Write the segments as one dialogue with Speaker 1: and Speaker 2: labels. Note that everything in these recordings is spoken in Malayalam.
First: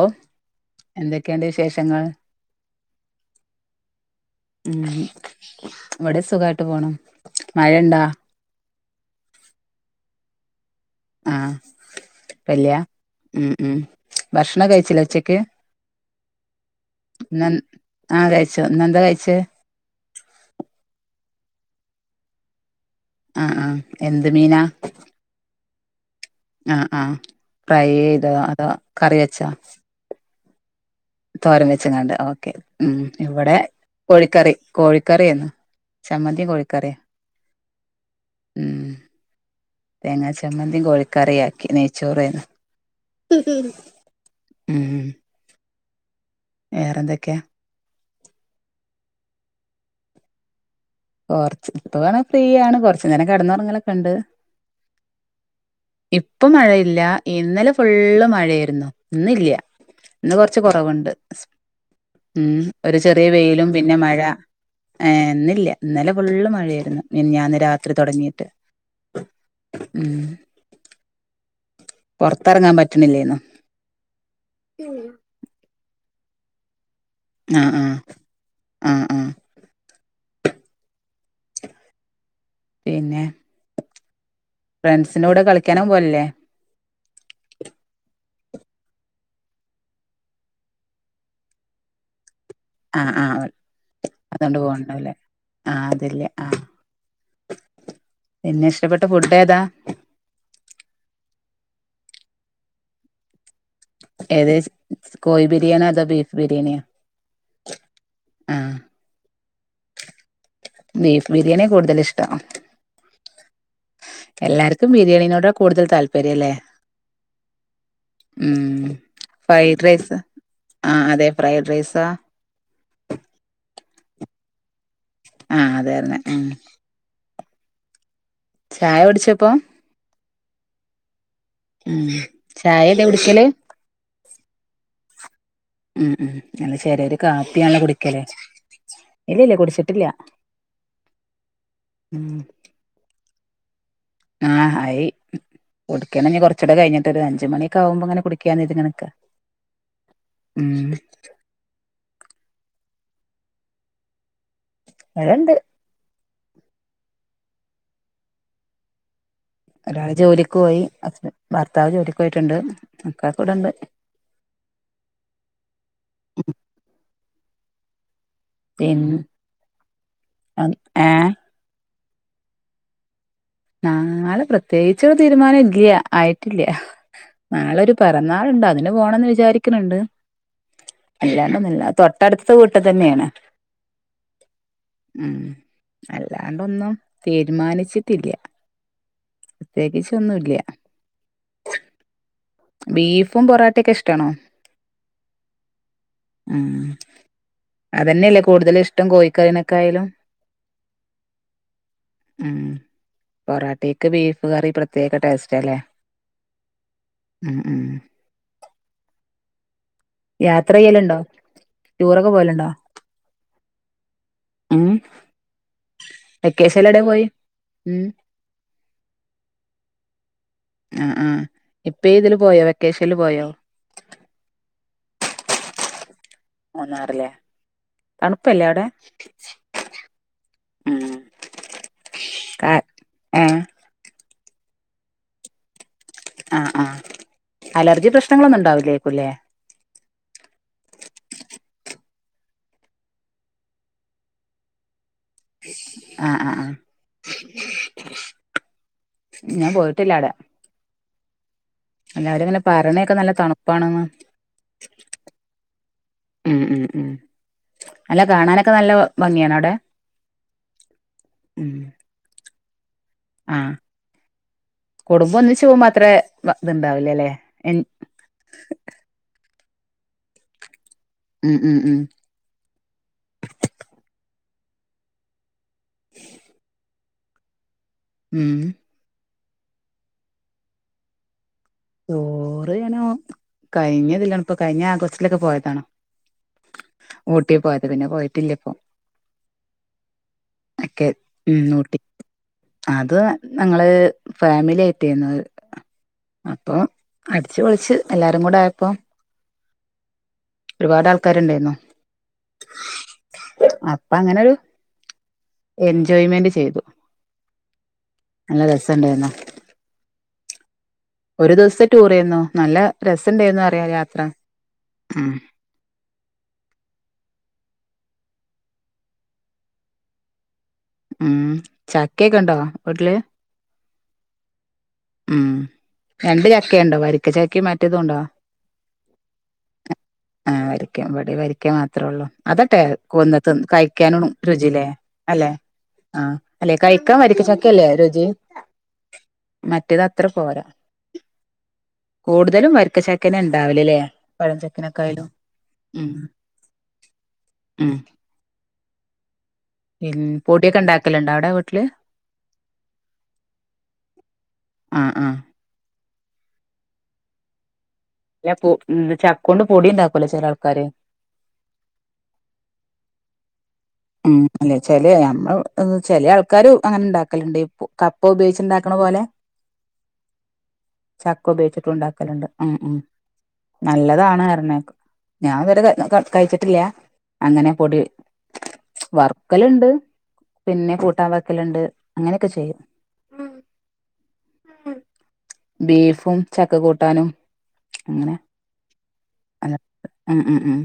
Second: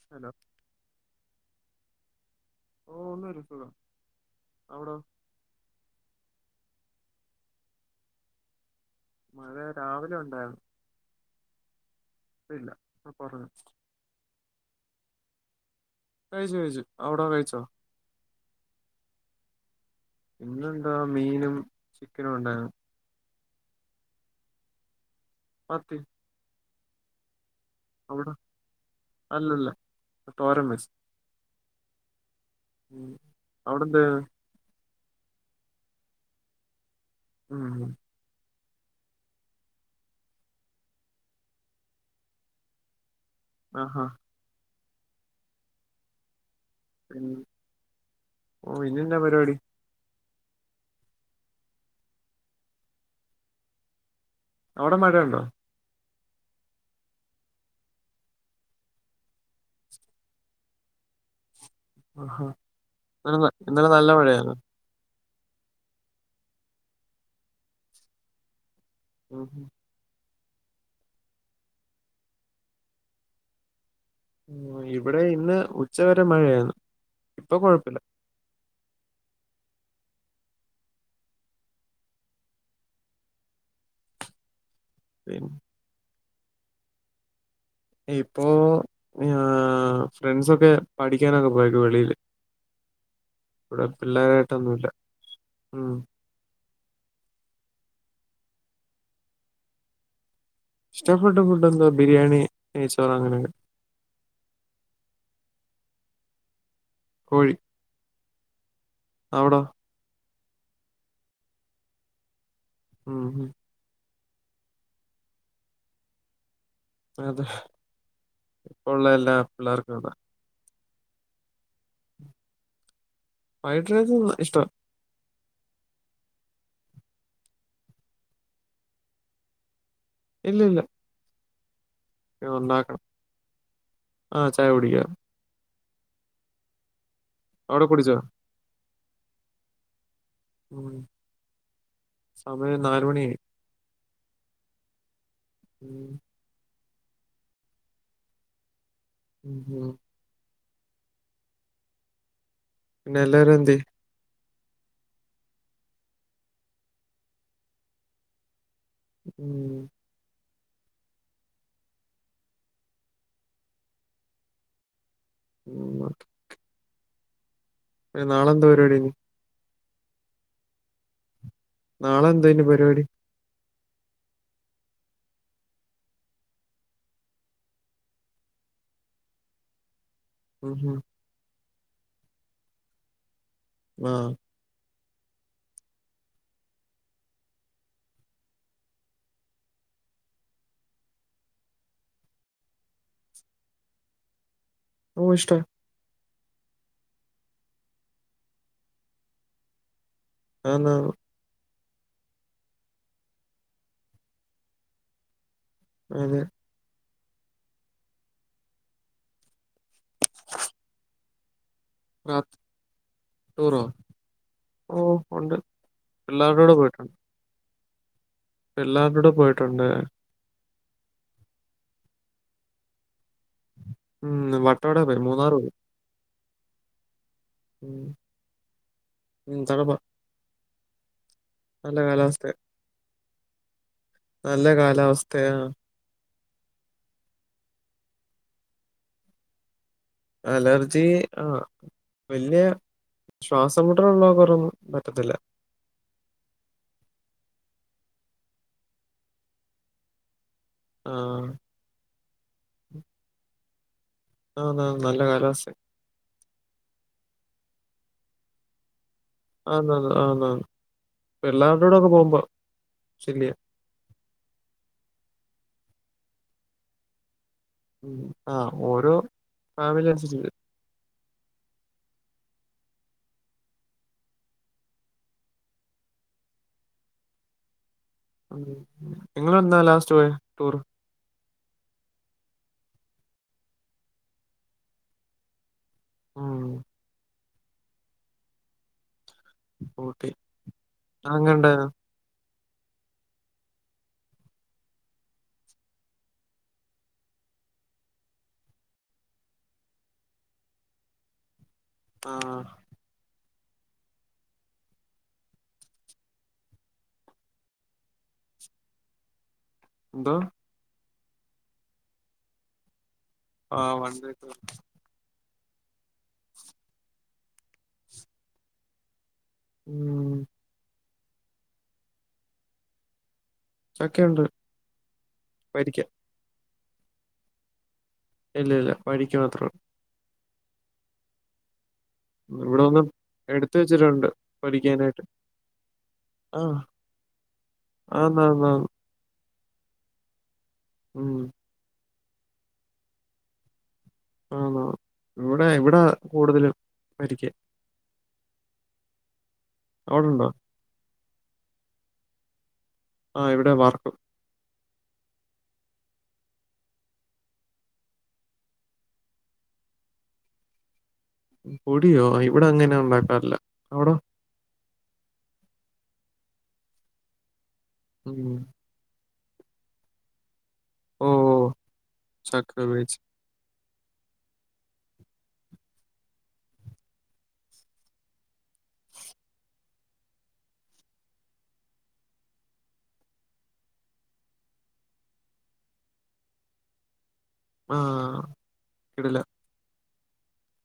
Speaker 1: ഒഹ്
Speaker 2: ഹലോ
Speaker 1: എന്തെക്കേണ്ട് വിശേഷങ്ങള്
Speaker 2: ഓ ഒന്നുല്ല സുഖം
Speaker 1: ഉം
Speaker 2: അവിടോ
Speaker 1: വടെ സുഖായിട്ട് പോണു മഴേണ്ടാ
Speaker 2: മഴ രാവിലെ ഉണ്ടാ
Speaker 1: ആന് പ്പല്യാ
Speaker 2: ഇപ്പ കൊറഞ്ഞു
Speaker 1: ഉം ഉം ഭക്ഷണം കഴിച്ചിലേ ഉച്ചക്ക്
Speaker 2: കഴിച്ചു കഴിച്ചു അവിടോ
Speaker 1: ന്നന്ന്
Speaker 2: കഴിച്ചോ
Speaker 1: ആഹ് കഴിച്ചു ഇന്നന്താ കയ്ച്ചേ
Speaker 2: ഇന്നന്താ മീനും ചിക്കനോണ്ടാ
Speaker 1: അഹ് ആഹ് എന്ത് മീനാ
Speaker 2: മത്തി
Speaker 1: ആഹ് ആഹ് ഫ്രൈ ചെയ്തോ അതോ കറി വെച്ചാ
Speaker 2: തോരെൻ വച്ച
Speaker 1: തോരം വെച്ച കണ്ട് ഓക്കേ ഉം ഇവിടെ
Speaker 2: അവിടെന്തായിരുന്നു
Speaker 1: കോഴിക്കറി കോഴിക്കറിയന്ന് ചമ്മന്തി കോഴിക്കറിയ
Speaker 2: ഉം
Speaker 1: ഉം തേങ്ങാ ചമ്മന്തിയും കോഴിക്കറീ ആക്കി നെയ്ച്ചോറ്ന്ന്
Speaker 2: ആഹാ
Speaker 1: ഉം
Speaker 2: ഉം
Speaker 1: വേറെന്തൊക്കെയാ
Speaker 2: ഓഹ് ഇന്നന്താ പരിപാടി
Speaker 1: കൊറച്ച് ഇപ്പ വേണ ഫ്രീയണ് കുറച്ച് നേരം കിടന്നുറങ്ങലൊക്കെണ്ട്
Speaker 2: അവിടെ മഴ ഉണ്ടോ
Speaker 1: ഇപ്പൊ മഴയില്ല ഇന്നലെ ഫുള്ള് മഴയിരുന്നു ഇന്നില്ല ഇന്ന് കുറച്ച് കുറവുണ്ട്
Speaker 2: ആഹാ
Speaker 1: ഉം ഒരു ചെറിയ
Speaker 2: ഇന്നലെ ന-
Speaker 1: വെയിലും
Speaker 2: ഇന്നലെ
Speaker 1: പിന്നെ
Speaker 2: നല്ല
Speaker 1: മഴ
Speaker 2: മഴയായിരുന്നു
Speaker 1: ഏഹ് ഇന്ന് ഇല്ല ഇന്നലെ ഫുള്ള് മഴയായിരുന്നു മിഞ്ഞാന്ന് രാത്രി തുടങ്ങിയിട്ട്
Speaker 2: [unintelligible]
Speaker 1: ഉം പുറത്തിറങ്ങാൻ പറ്റണില്ലേന്നു
Speaker 2: ഇവിടെ ഇന്ന് ഉച്ചവരെ മഴയരുന്നു
Speaker 1: ആഹ് ആഹ് ആഹ് ആഹ് പിന്നെ ഫ്രണ്ട്സിന്റെ കൂടെ
Speaker 2: പിന്നെ
Speaker 1: കളിക്കാനും പോലല്ലേ
Speaker 2: ഇപ്പോ ഫ്രണ്ട്സൊക്കെ പഠിക്കാനൊക്കെ പോയക്ക വെളിൽ
Speaker 1: ആഹ് ആഹ് അതൊണ്ട്
Speaker 2: പിള്ളേരായിട്ടൊന്നുമില്ല
Speaker 1: പോണ്ടാവലേ ആഹ്
Speaker 2: ഉം
Speaker 1: അതല്ലേ ആഹ് പിന്നെ ഇഷ്ടപ്പെട്ട ഫുഡ് ഏതാ
Speaker 2: ഇഷ്ടപ്പെട്ട ഫുഡ് എന്തോ ബിരിയാണി നേയ്ച്ചോറ് അങ്ങനെെക്കെ
Speaker 1: ഏത് കോയി ബിരിയാണ അത് ബീഫ ബിരിയണിയ
Speaker 2: കോഴി അവിടോ
Speaker 1: ബീഫ് ബിരിയാണി കൂടുതൽ ഇഷ്ട്ടം
Speaker 2: ഉം ഉം
Speaker 1: എല്ലാർക്കും ബിരിയാണിനോട് കൂടുതൽ താല്പര്യംല്ലേ
Speaker 2: അതെ ഇപ്പള്ള എല്ലാ പിള്ളേർക്ക് അതാ
Speaker 1: ആഹ് അതെ ഫ്രൈഡ് റൈസാ
Speaker 2: ഫ്രൈഡ് റൈസും ഇഷ്ടവാ
Speaker 1: ആഹ് അതെ അതെ ചായ കുടിചോ ഇപ്പോ
Speaker 2: ഇല്ലില്ല
Speaker 1: ഉം
Speaker 2: ഉണ്ടാക്കണം
Speaker 1: ചായല്ലേ കുടിക്കല്
Speaker 2: ആഹ് ചായ കുടിക്കൻ
Speaker 1: ഉം ഉം അല്ല ശരി ഒരു കാപ്പി ആണല്ലോ
Speaker 2: അവിടെ കുടിച്ചോ?
Speaker 1: കുടിക്കലേ ഇല്ലല്ല കുടിച്ചിട്ടില്ല
Speaker 2: [unintelligible]
Speaker 1: ഉം
Speaker 2: സമയം നാല് മണിയായി
Speaker 1: ആഹ് ആയി
Speaker 2: ഉം.
Speaker 1: കൊടക്കണന്നേ കൊറ കൊറച്ചൂടെ കഴിഞ്ഞിട്ട് ഒരഞ്ച് മണിക്കകുമ്പ ഇങ്ങനെ കുടിക്കാൻന്ന് കരുതി ഇങ്ങനക്കെ
Speaker 2: ഉം ഉം
Speaker 1: ഉം
Speaker 2: പിന്നെ എല്ലാരും എന്ത്യേ
Speaker 1: വടെ ണ്ട്
Speaker 2: ഉം.
Speaker 1: ഒരാള് ജോലിക്ക് പോയി ഹസ്ബൻ ഭർത്താവ് ജോലിക്ക് പോയ്ട്ട്ണ്ട് മക്കളൊക്കെ വ്ടെണ്ട്
Speaker 2: [unintelligible] ഇയ്യ് നാളെ ന്ത് പരിവാടിയ്യുന്നു
Speaker 1: അം ഏ
Speaker 2: നാളെ എന്തെയ്നു പരിവാടി
Speaker 1: ആ നാളെ പ്രത്യേകിച്ച് ഒര് തീരുമാനം ഇല്യ ആയിട്ട് ല്ല്യ നാളൊരു പെറന്നാള്ണ്ട് അതിന് പോണംന്ന് വിചാരിക്ക്ണ് ണ്ട്
Speaker 2: ഉം ഉം
Speaker 1: അല്ലാണ്ടൊന്നുല്ല തൊട്ടടുത്ത വീട്ട് തന്നെയാണ്
Speaker 2: ആഹ്
Speaker 1: ഉം അല്ലാണ്ടൊന്നും തീരുമാനിച്ചിട്ടില്ല്യ പ്രത്യേകിച്ചൊന്നും ല്ല്യാ ബീഫും പൊറാട്ടെക്കെ ഇഷ്ടാണോ?
Speaker 2: ഓ ഇഷ്ട്ടാണ്
Speaker 1: ഉം അതന്നെയല്ലേ കൂടുതലിഷ്ടം കോയിക്കറിനെക്കായ്ലും
Speaker 2: ആന്ന് ആന്ന്
Speaker 1: ഉം പൊറാട്ടീക്ക് ബീഫ് കറി പ്രത്യേക ടേസ്റ്റാ ലേ
Speaker 2: അതെ
Speaker 1: ഉം ഉം യാത്ര യ്യലുണ്ടോ
Speaker 2: യാത് ടൂറോ
Speaker 1: ഉം
Speaker 2: ഓ ഉണ്ട് പിള്ളാരൂടെ
Speaker 1: വെക്കേഷനിൽ എവിടെ
Speaker 2: പോയിട്ടുണ്ട്
Speaker 1: പോയി ഉം
Speaker 2: പിള്ളാരുടെ പോയിട്ടുണ്ട്
Speaker 1: ആ ആ ഇപ്പ ഈ തില് പോയോ വെക്കേഷൻല് പോയോ?
Speaker 2: ഉം വട്ടവട പോയിര്ന്ന് മൂന്നാറ് പോയി
Speaker 1: മൂന്നാറ് ല്ലേ
Speaker 2: ഉം.
Speaker 1: തണുപ്പല്ലേ അവ്ടെ
Speaker 2: ഉം തണുപ്പാ
Speaker 1: ഉം
Speaker 2: നല്ല കാലാവസ്ഥയ
Speaker 1: കാ ഏഹ്
Speaker 2: നല്ല കാലാവസ്ഥയാ
Speaker 1: ആ ആ അലർജി പ്രശ്നങ്ങളൊന്നും ഉണ്ടാവൂലേര്ക്കു ലേ
Speaker 2: അലർജി ആ വല്യ ശ്വാസം മുട്ടലുള്ളവർക്കൊന്നും പറ്റത്തില്ല
Speaker 1: ആ ആ ആ ഞാൻ പോയ്ട്ടില്ല അടേ
Speaker 2: ആഹ്
Speaker 1: എല്ലാവരുംങ്ങനെ പറിണേക്ക നല്ല തണുപ്പാണെന്ന്
Speaker 2: ആന്ന് ആന്ന് നല്ല കാലാവസ്ഥയാ
Speaker 1: ഉം ഉം ഉം അല്ല കാണാനൊക്കെ നല്ല ഭംഗിയാണ് അവിടെ
Speaker 2: ആന്ന് ആന്ന് ആന്ന് ആന്ന് പിള്ളാര്ടെ കൂടെ ഒക്കെ പോകുമ്പോ
Speaker 1: ആ കുടുംബം ഒന്നിച്ച് പോവുമ്പോ അത്രേ വ ത് ണ്ടാവുല്ല ലേ എൻ
Speaker 2: ഉം ആ ഓരോ ഫാമിലി അൻസര്ച്ച് വെരും
Speaker 1: ഉം ഉം ഉം [inaudible] ഉം
Speaker 2: നിങ്ങളെന്നാ ലാസ്റ്റ് പോയെ ട്ടൂറ്
Speaker 1: ടൂറ് ഞാനോ കഴിഞ്ഞതില്ലാണ് ഇപ്പൊ കഴിഞ്ഞ ആഗസ്റ്റിലൊക്കെ പോയതാണ്
Speaker 2: ഉം
Speaker 1: ഊട്ടി പോയത് പിന്നെ പോയിട്ടില്ലേ ഇപ്പോ
Speaker 2: ഊട്ടി
Speaker 1: ഒക്കെ
Speaker 2: അതെങ്ങനെ
Speaker 1: ഉം
Speaker 2: ഉണ്ടായിരുന്നു
Speaker 1: ഊട്ടി അത് ഞങ്ങള് ഫാമിലി ആയിട്ടാരുന്നു അപ്പൊ അടിച്ച് പൊളിച്ച് എല്ലാരും കൂടെ ആയപ്പോ ഒരുപാട് ആൾക്കാരുണ്ടായിരുന്നു
Speaker 2: ആഹ്
Speaker 1: അപ്പൊ അങ്ങനൊരു എൻജോയ്മെന്റ് ചെയ്തു നല്ല രസുണ്ടായിരുന്നു
Speaker 2: എന്തോ
Speaker 1: ഒരു ദിവസത്തെ ടൂറ് ആരുന്നോ നല്ല രസണ്ടായിന്ന് അറിയാ
Speaker 2: ആഹ് വൺ
Speaker 1: യാത്ര
Speaker 2: ഡേ ടൂർ
Speaker 1: ഉം
Speaker 2: ഉം
Speaker 1: ഉം ചക്കയൊക്കെ ഉണ്ടോ വീട്ടില്
Speaker 2: ചക്ക ഉണ്ട്
Speaker 1: ഉം
Speaker 2: വരിക്ക
Speaker 1: രണ്ട് ചക്കയുണ്ടോ വരിക്ക ചക്കയും മറ്റേതും ഉണ്ടോ
Speaker 2: ഇല്ല ഇല്ല വഴിക്ക് മാത്രേള്ളു
Speaker 1: ആഹ് വരക്കാൻ ഇവിടെ വരക്കാൻ മാത്രേ ഉള്ളൂ അതട്ടെ
Speaker 2: ഇവിടെ ഒന്ന്
Speaker 1: കൊന്നത്ത്
Speaker 2: എടുത്ത്
Speaker 1: കഴിക്കാനും
Speaker 2: വെച്ചിട്ടുണ്ട്
Speaker 1: രുചില്ലേ
Speaker 2: പൊരിക്കാനായിട്ട്
Speaker 1: അല്ലെ ആഹ് അല്ലെ കഴിക്കാൻ വരിക്കച്ചയക്കല്ലേ രുചി
Speaker 2: ആന്നാന്നാന്ന്
Speaker 1: മറ്റേത് അത്ര പോരാ
Speaker 2: ഉം
Speaker 1: കൂടുതലും വരിക്ക ചക്കയന്നാ ഉണ്ടാവലല്ലേ
Speaker 2: ആണോ
Speaker 1: പഴഞ്ചക്കനക്കായാലും
Speaker 2: ഇവിടെ ഇവിടെ
Speaker 1: ഉം
Speaker 2: കൂടുതലും വരിക്കയാ
Speaker 1: ഉം
Speaker 2: അവിടുണ്ടോ
Speaker 1: പൊടിയൊക്കെ ഉണ്ടാക്കലുണ്ടോ അവിടെ വീട്ടില്
Speaker 2: ആഹ് ഇവിടെ വർക്ക്
Speaker 1: ആഹ് ആഹ് ഞാ പോ ചക്ക കൊണ്ട് പൊടി ഉണ്ടാക്കൂലോ ചില ആൾക്കാര്
Speaker 2: പൊടിയോ ഇവിടെ അങ്ങനെ ഉണ്ടാക്കാറില്ല അവിടൊ
Speaker 1: ഉം അല്ലെ ചെ നമ്മ ചില ആൾക്കാര് അങ്ങനെ ഉണ്ടാക്കലുണ്ട് ഈ കപ്പ
Speaker 2: ഉം
Speaker 1: ഉപയോഗിച്ചുണ്ടാ ക്കണ പോലെ
Speaker 2: ഓ
Speaker 1: ചക്ക ഉപയോഗിച്ചിട്ട് ഉണ്ടാക്കലുണ്ട്
Speaker 2: ചക്ക
Speaker 1: ഉം ഉം
Speaker 2: ഉപയോഗിച്ച്
Speaker 1: നല്ലതാണ് പറഞ്ഞെ ഞാൻ ഇതുവരെ കഴിച്ചിട്ടില്ല അങ്ങനെ പൊടി വറക്കലുണ്ട് പിന്നെ കൂട്ടാൻ വെക്കലുണ്ട് അങ്ങനെയൊക്കെ ചെയ്യും ബീഫും ചക്ക കൂട്ടാനും
Speaker 2: ആ
Speaker 1: അങ്ങനെ
Speaker 2: കിടിലം
Speaker 1: ഉം ഉം ഉം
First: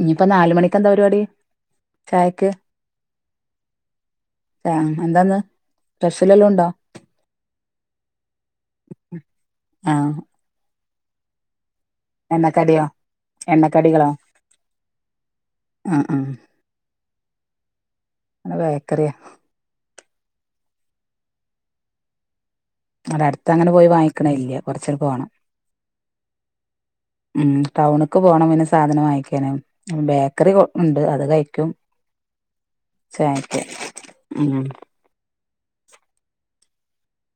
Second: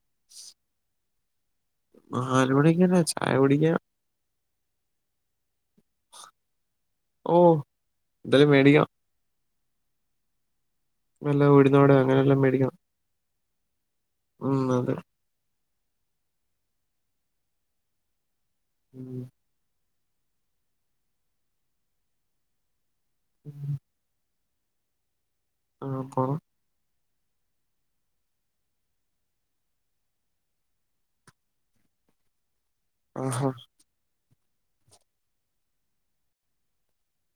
Speaker 1: ഇനിയിപ്പോ നാല് മണിക്ക് എന്താ പരിപാടി ചായക്ക്
Speaker 2: നാല് മണിക്ക് എന്നാ ചായ കുടിക്കാ
Speaker 1: ആഹ് എന്താന്ന് സ്പെഷ്യല് വല്ലോ ഉണ്ടോ
Speaker 2: ഓ എന്തായാലും മേടിക്കണം
Speaker 1: ആഹ്
Speaker 2: നല്ല ഉഴുന്നോടയാ
Speaker 1: എണ്ണക്കടിയോ എണ്ണക്കടികളോ
Speaker 2: ഉം അതെ
Speaker 1: ഉം ഉം അത് ബേക്കറിയ
Speaker 2: ഉം.
Speaker 1: അവടെ അടുത്ത് അങ്ങനെ
Speaker 2: ഉം.
Speaker 1: പോയി വാങ്ങിക്കണ ഇല്ല കൊറച്ചൂടി പോകണം
Speaker 2: ആഹ് പറ
Speaker 1: ഉം ടൗണക്ക് പോണം പിന്നെ സാധനം വാങ്ങിക്കാന് ബേക്കറി ഉണ്ട് അത് കഴിക്കും
Speaker 2: ആഹാ
Speaker 1: ചായക്ക് ഉം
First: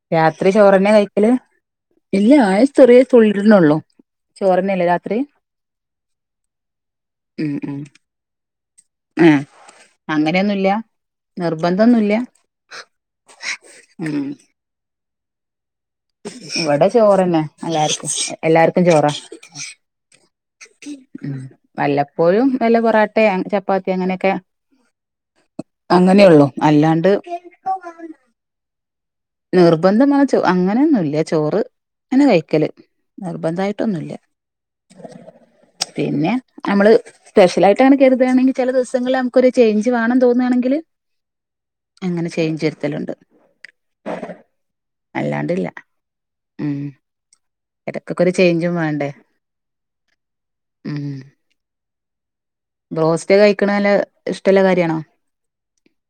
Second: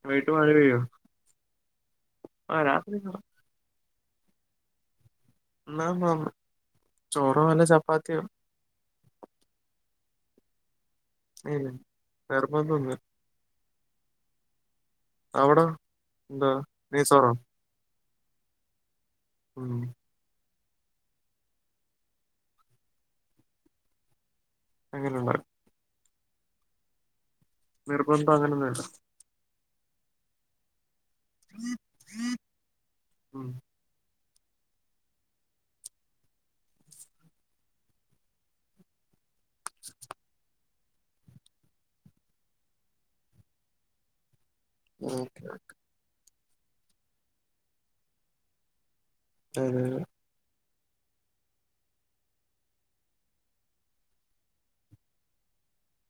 Speaker 2: വൈകിട്ട് മഴ
Speaker 1: രാത്രി
Speaker 2: പെയ്യോ
Speaker 1: ചോറെന്നെ കഴിക്കല് ഇല്ല
Speaker 2: ആ രാത്രി
Speaker 1: ആയസ്ത്രിയ
Speaker 2: കാണാം
Speaker 1: തുള്ളി തിന്നുള്ളൂ ചോറന്നെല്ലെ രാത്രി
Speaker 2: [unintelligible] ചോറോ അല്ലെ ചപ്പാത്തിയൊ
Speaker 1: ആഹ് അങ്ങനെയൊന്നുല്ല
Speaker 2: ഏയ്
Speaker 1: നിർബന്ധോന്നുല്ല
Speaker 2: നിർബന്ധമൊന്നുമില്ല
Speaker 1: ഉം
Speaker 2: അവിട
Speaker 1: ഇവിടെ ചോറന്നെ എല്ലാര്ക്കും എല്ലാർക്കും ചോറാ
Speaker 2: ഉം
Speaker 1: ഉം വല്ലപ്പോഴും വല്ല പൊറാട്ട ചപ്പാത്തി അങ്ങനെക്കെ
Speaker 2: അങ്ങനെ ഉണ്ണാറ്
Speaker 1: അങ്ങനെ ഉള്ളൂ അല്ലാണ്ട്
Speaker 2: നിർബന്ധം അങ്ങനെന്നും ഇല്ല
Speaker 1: നിർബന്ധം ന്നാ ച്ചോ അങ്ങനെന്നുംല്ല ചോറ് അങ്ങനെ കഴിക്കല്
Speaker 2: ഉം
Speaker 1: നിർബന്ധായി ട്ടൊന്നുല്ല പിന്നെ നമ്മള് സ്പെഷ്യലായിട്ട് അങ്ങനെ കരുതാണെങ്കി ചില ദിവസങ്ങൾല് അം ക്കൊരു ചേഞ്ച് വേണം തോന്ന്ആണെങ്കില് അങ്ങനെ ചേഞ്ച് വരുത്തലുണ്ട്
Speaker 2: ഓക്കെ
Speaker 1: അല്ലാണ്ടില്ല ഉം ഇടക്കൊക്കെ ഒരു ചേഞ്ചും വേണ്ടേ
Speaker 2: [unintelligible]
Speaker 1: ഉം ബ്രോസ്റ്റ് കഴിക്കണല് ഇഷ്ടല്ല കാര്യാണോ?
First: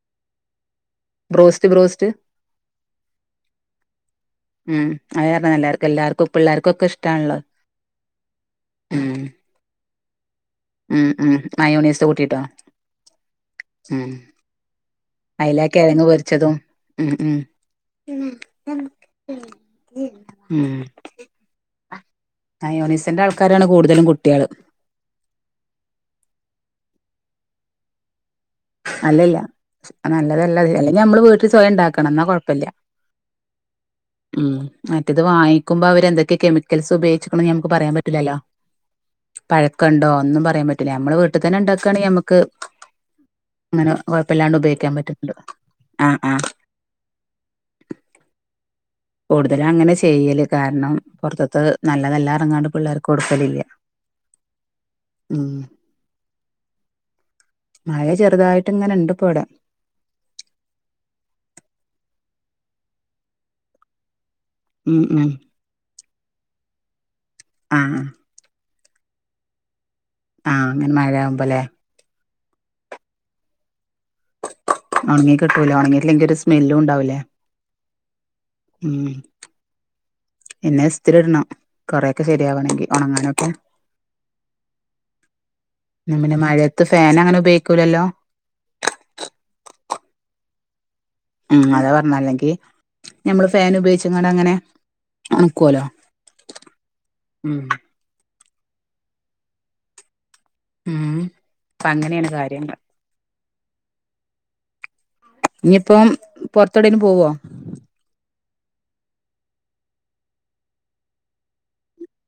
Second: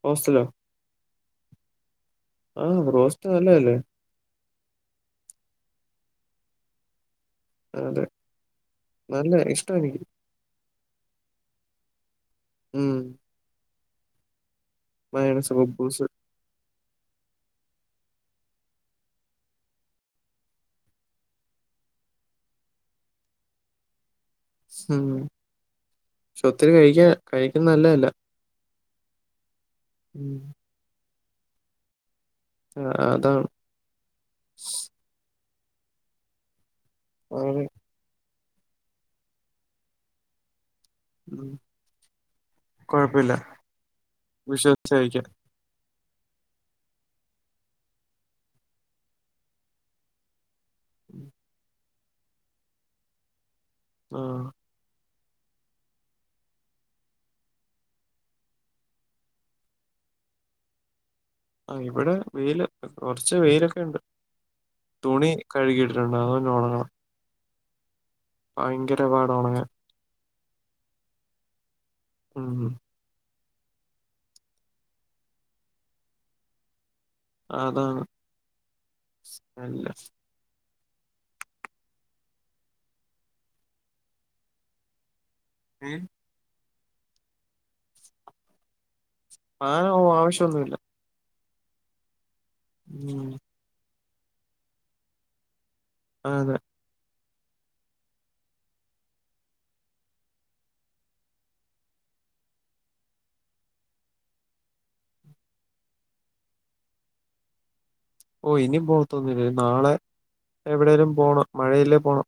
Speaker 2: ഹോസ്റ്റലോ
Speaker 1: ബ്രോസ്റ്റ് ബ്രോസ്റ്റ്
Speaker 2: ആഹ് ബ്രോസ്റ്റ് നല്ലല്ലേ
Speaker 1: ഉം അത്കാർണം എല്ലാർക്കു എല്ലർക്കും പിള്ളേർക്കും ഒക്കെ ഇഷ്ടാണല്ലോ
Speaker 2: അതെ
Speaker 1: ഉം
Speaker 2: നല്ല ഇഷ്ട എനിക്ക്
Speaker 1: ഉം ഉം മയോനൈസ് കൂട്ടിയിട്ടോ
Speaker 2: ഉം
Speaker 1: ഉം
Speaker 2: മയോണൈസ്
Speaker 1: അതിലാ
Speaker 2: കുബ്ബൂസ്
Speaker 1: കിഴങ്ങ് പൊരിച്ചതും ഉം ഉം ഉം മായോണീസന്റെ ആൾക്കാരാണ് കൂടുതലും കുട്ടിയാള്
Speaker 2: ഉം പക്ഷെ ഒത്തിരി കഴിക്ക്യ കഴിക്കുന്നത് നല്ലതല്ല
Speaker 1: അല്ലല്ല
Speaker 2: ഉം
Speaker 1: നല്ലതല്ല അല്ലെങ്കിൽ നമ്മള് വീട്ടിൽ സ്വയം ഉണ്ടാക്കണം എന്നാ കൊയപ് പ്പല്ല
Speaker 2: ആ, അതാണ്
Speaker 1: ഉം മറ്റ് റ്റിത് വാങ്ങിക്ക്മ്പൊ അവരെന്തൊക്കെ കെമിക്കൽസ് ഉപയോഗിച്ചിക്ക്ണ്ന്ന്
Speaker 2: അതെ
Speaker 1: ഞമുക്ക് പറയാൻ പറ്റില്ലല്ലോ പഴക്കണ്ടോ ഒന്നും പറയാൻ പറ്റൂല്ല ഞമ്മള് വീട്ടിൽ തന്നെ ഉണ്ടാക്കയാണെങ്കിൽ ഞമുക്ക്
Speaker 2: കുഴപ്പില്ല
Speaker 1: അങ്ങനെ കുഴപ്പില്ലാണ്ട് ഉപയോഗിക്കാൻ പറ്റുന്നുണ്ട് ആഹ് ആഹ് കൂടുതലും അങ്ങനെ ചെയ്യല് കാരണം പുറത്തത്ത് നല്ലതല്ല പറഞ്ഞിട്ട് പിള്ളേർക്ക് കൊടുക്കലില്ല
Speaker 2: ആഹ്
Speaker 1: ഉം മഴ ചെറുതായിട്ട് ഇങ്ങനെ ഇണ്ട്പ്പ് വിടെ
Speaker 2: ആഹ് ഇവിടെ വെയില് കുറച്ച് വെയിലൊക്കെ ഉണ്ട്
Speaker 1: ഉം ഉം
Speaker 2: തുണി കഴുകിയിട്ടുണ്ട് അതൊന്നു ഉണങ്ങണം
Speaker 1: ആഹ്
Speaker 2: ഭയങ്കര പാടൊണങ്ങാൻ
Speaker 1: ആഹ് അങ്ങനെ മഴയാവുമ്പോ അല്ലേ
Speaker 2: ഉം
Speaker 1: ഒണങ്ങി കിട്ടൂല ഒണങ്ങിലെങ്കി ഒരു സ്മെല്ലും ഉണ്ടാവില്ലേ
Speaker 2: അതാണ് സ്മെല്
Speaker 1: പിന്നെ ഇസ്തിരിഇടണം കൊറെക്കെ ശരിയാവണെങ്കിൽ ഒണങ്ങാനൊക്കെ
Speaker 2: ഉം
Speaker 1: എന്നാപ്പിന്നെ മഴത്ത് ഫാൻ അങ്ങനെ ഉപയോഗിക്കൂല്ലല്ലോ
Speaker 2: ഫാൻ ഓ ആവശ്യംന്നുല്ല
Speaker 1: ഉം അതാ പറഞ്ഞ അല്ലെങ്കി
Speaker 2: ഉം
Speaker 1: ഞമ്മള് ഫാൻ ഉപയോഗിച്ചങ്ങാണ്ട് അങ്ങനെ ഒണക്കുവല്ലോ.
Speaker 2: അതെ
Speaker 1: ഉം ഉം അപ്പ അങ്ങനെയാണ് കാര്യങ്ങൾ ഇനിയിപ്പം പുറത്തോടെലും പോവോ
Speaker 2: ഓഹ് ഇനി പോത്തൊന്നില്ല നാളെ എവിടേലും പോണം മഴയില്ലേ പോണം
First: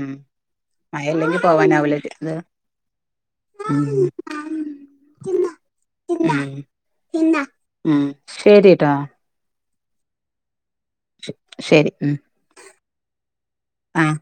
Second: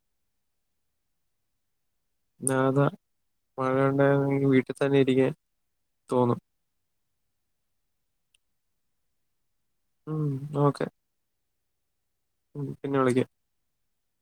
Speaker 1: ഉം അയർലൻഡിൽ പോവാനാവില്ലക്ക്‌ ലെ
Speaker 2: ആ, അതാ മഴ
Speaker 1: ഉം
Speaker 2: ഉണ്ടായിരുന്നെങ്കിൽ വീട്ടിൽ തന്നെ ഇരിക്കാൻ
Speaker 1: ഉം
Speaker 2: തോന്നും
Speaker 1: ഉം ശരിട്ടാ
Speaker 2: ഉം ഓക്കെ
Speaker 1: ശരി ഉം
Speaker 2: ഉം പിന്നെ വിളിക്കാം
Speaker 1: ആഹ്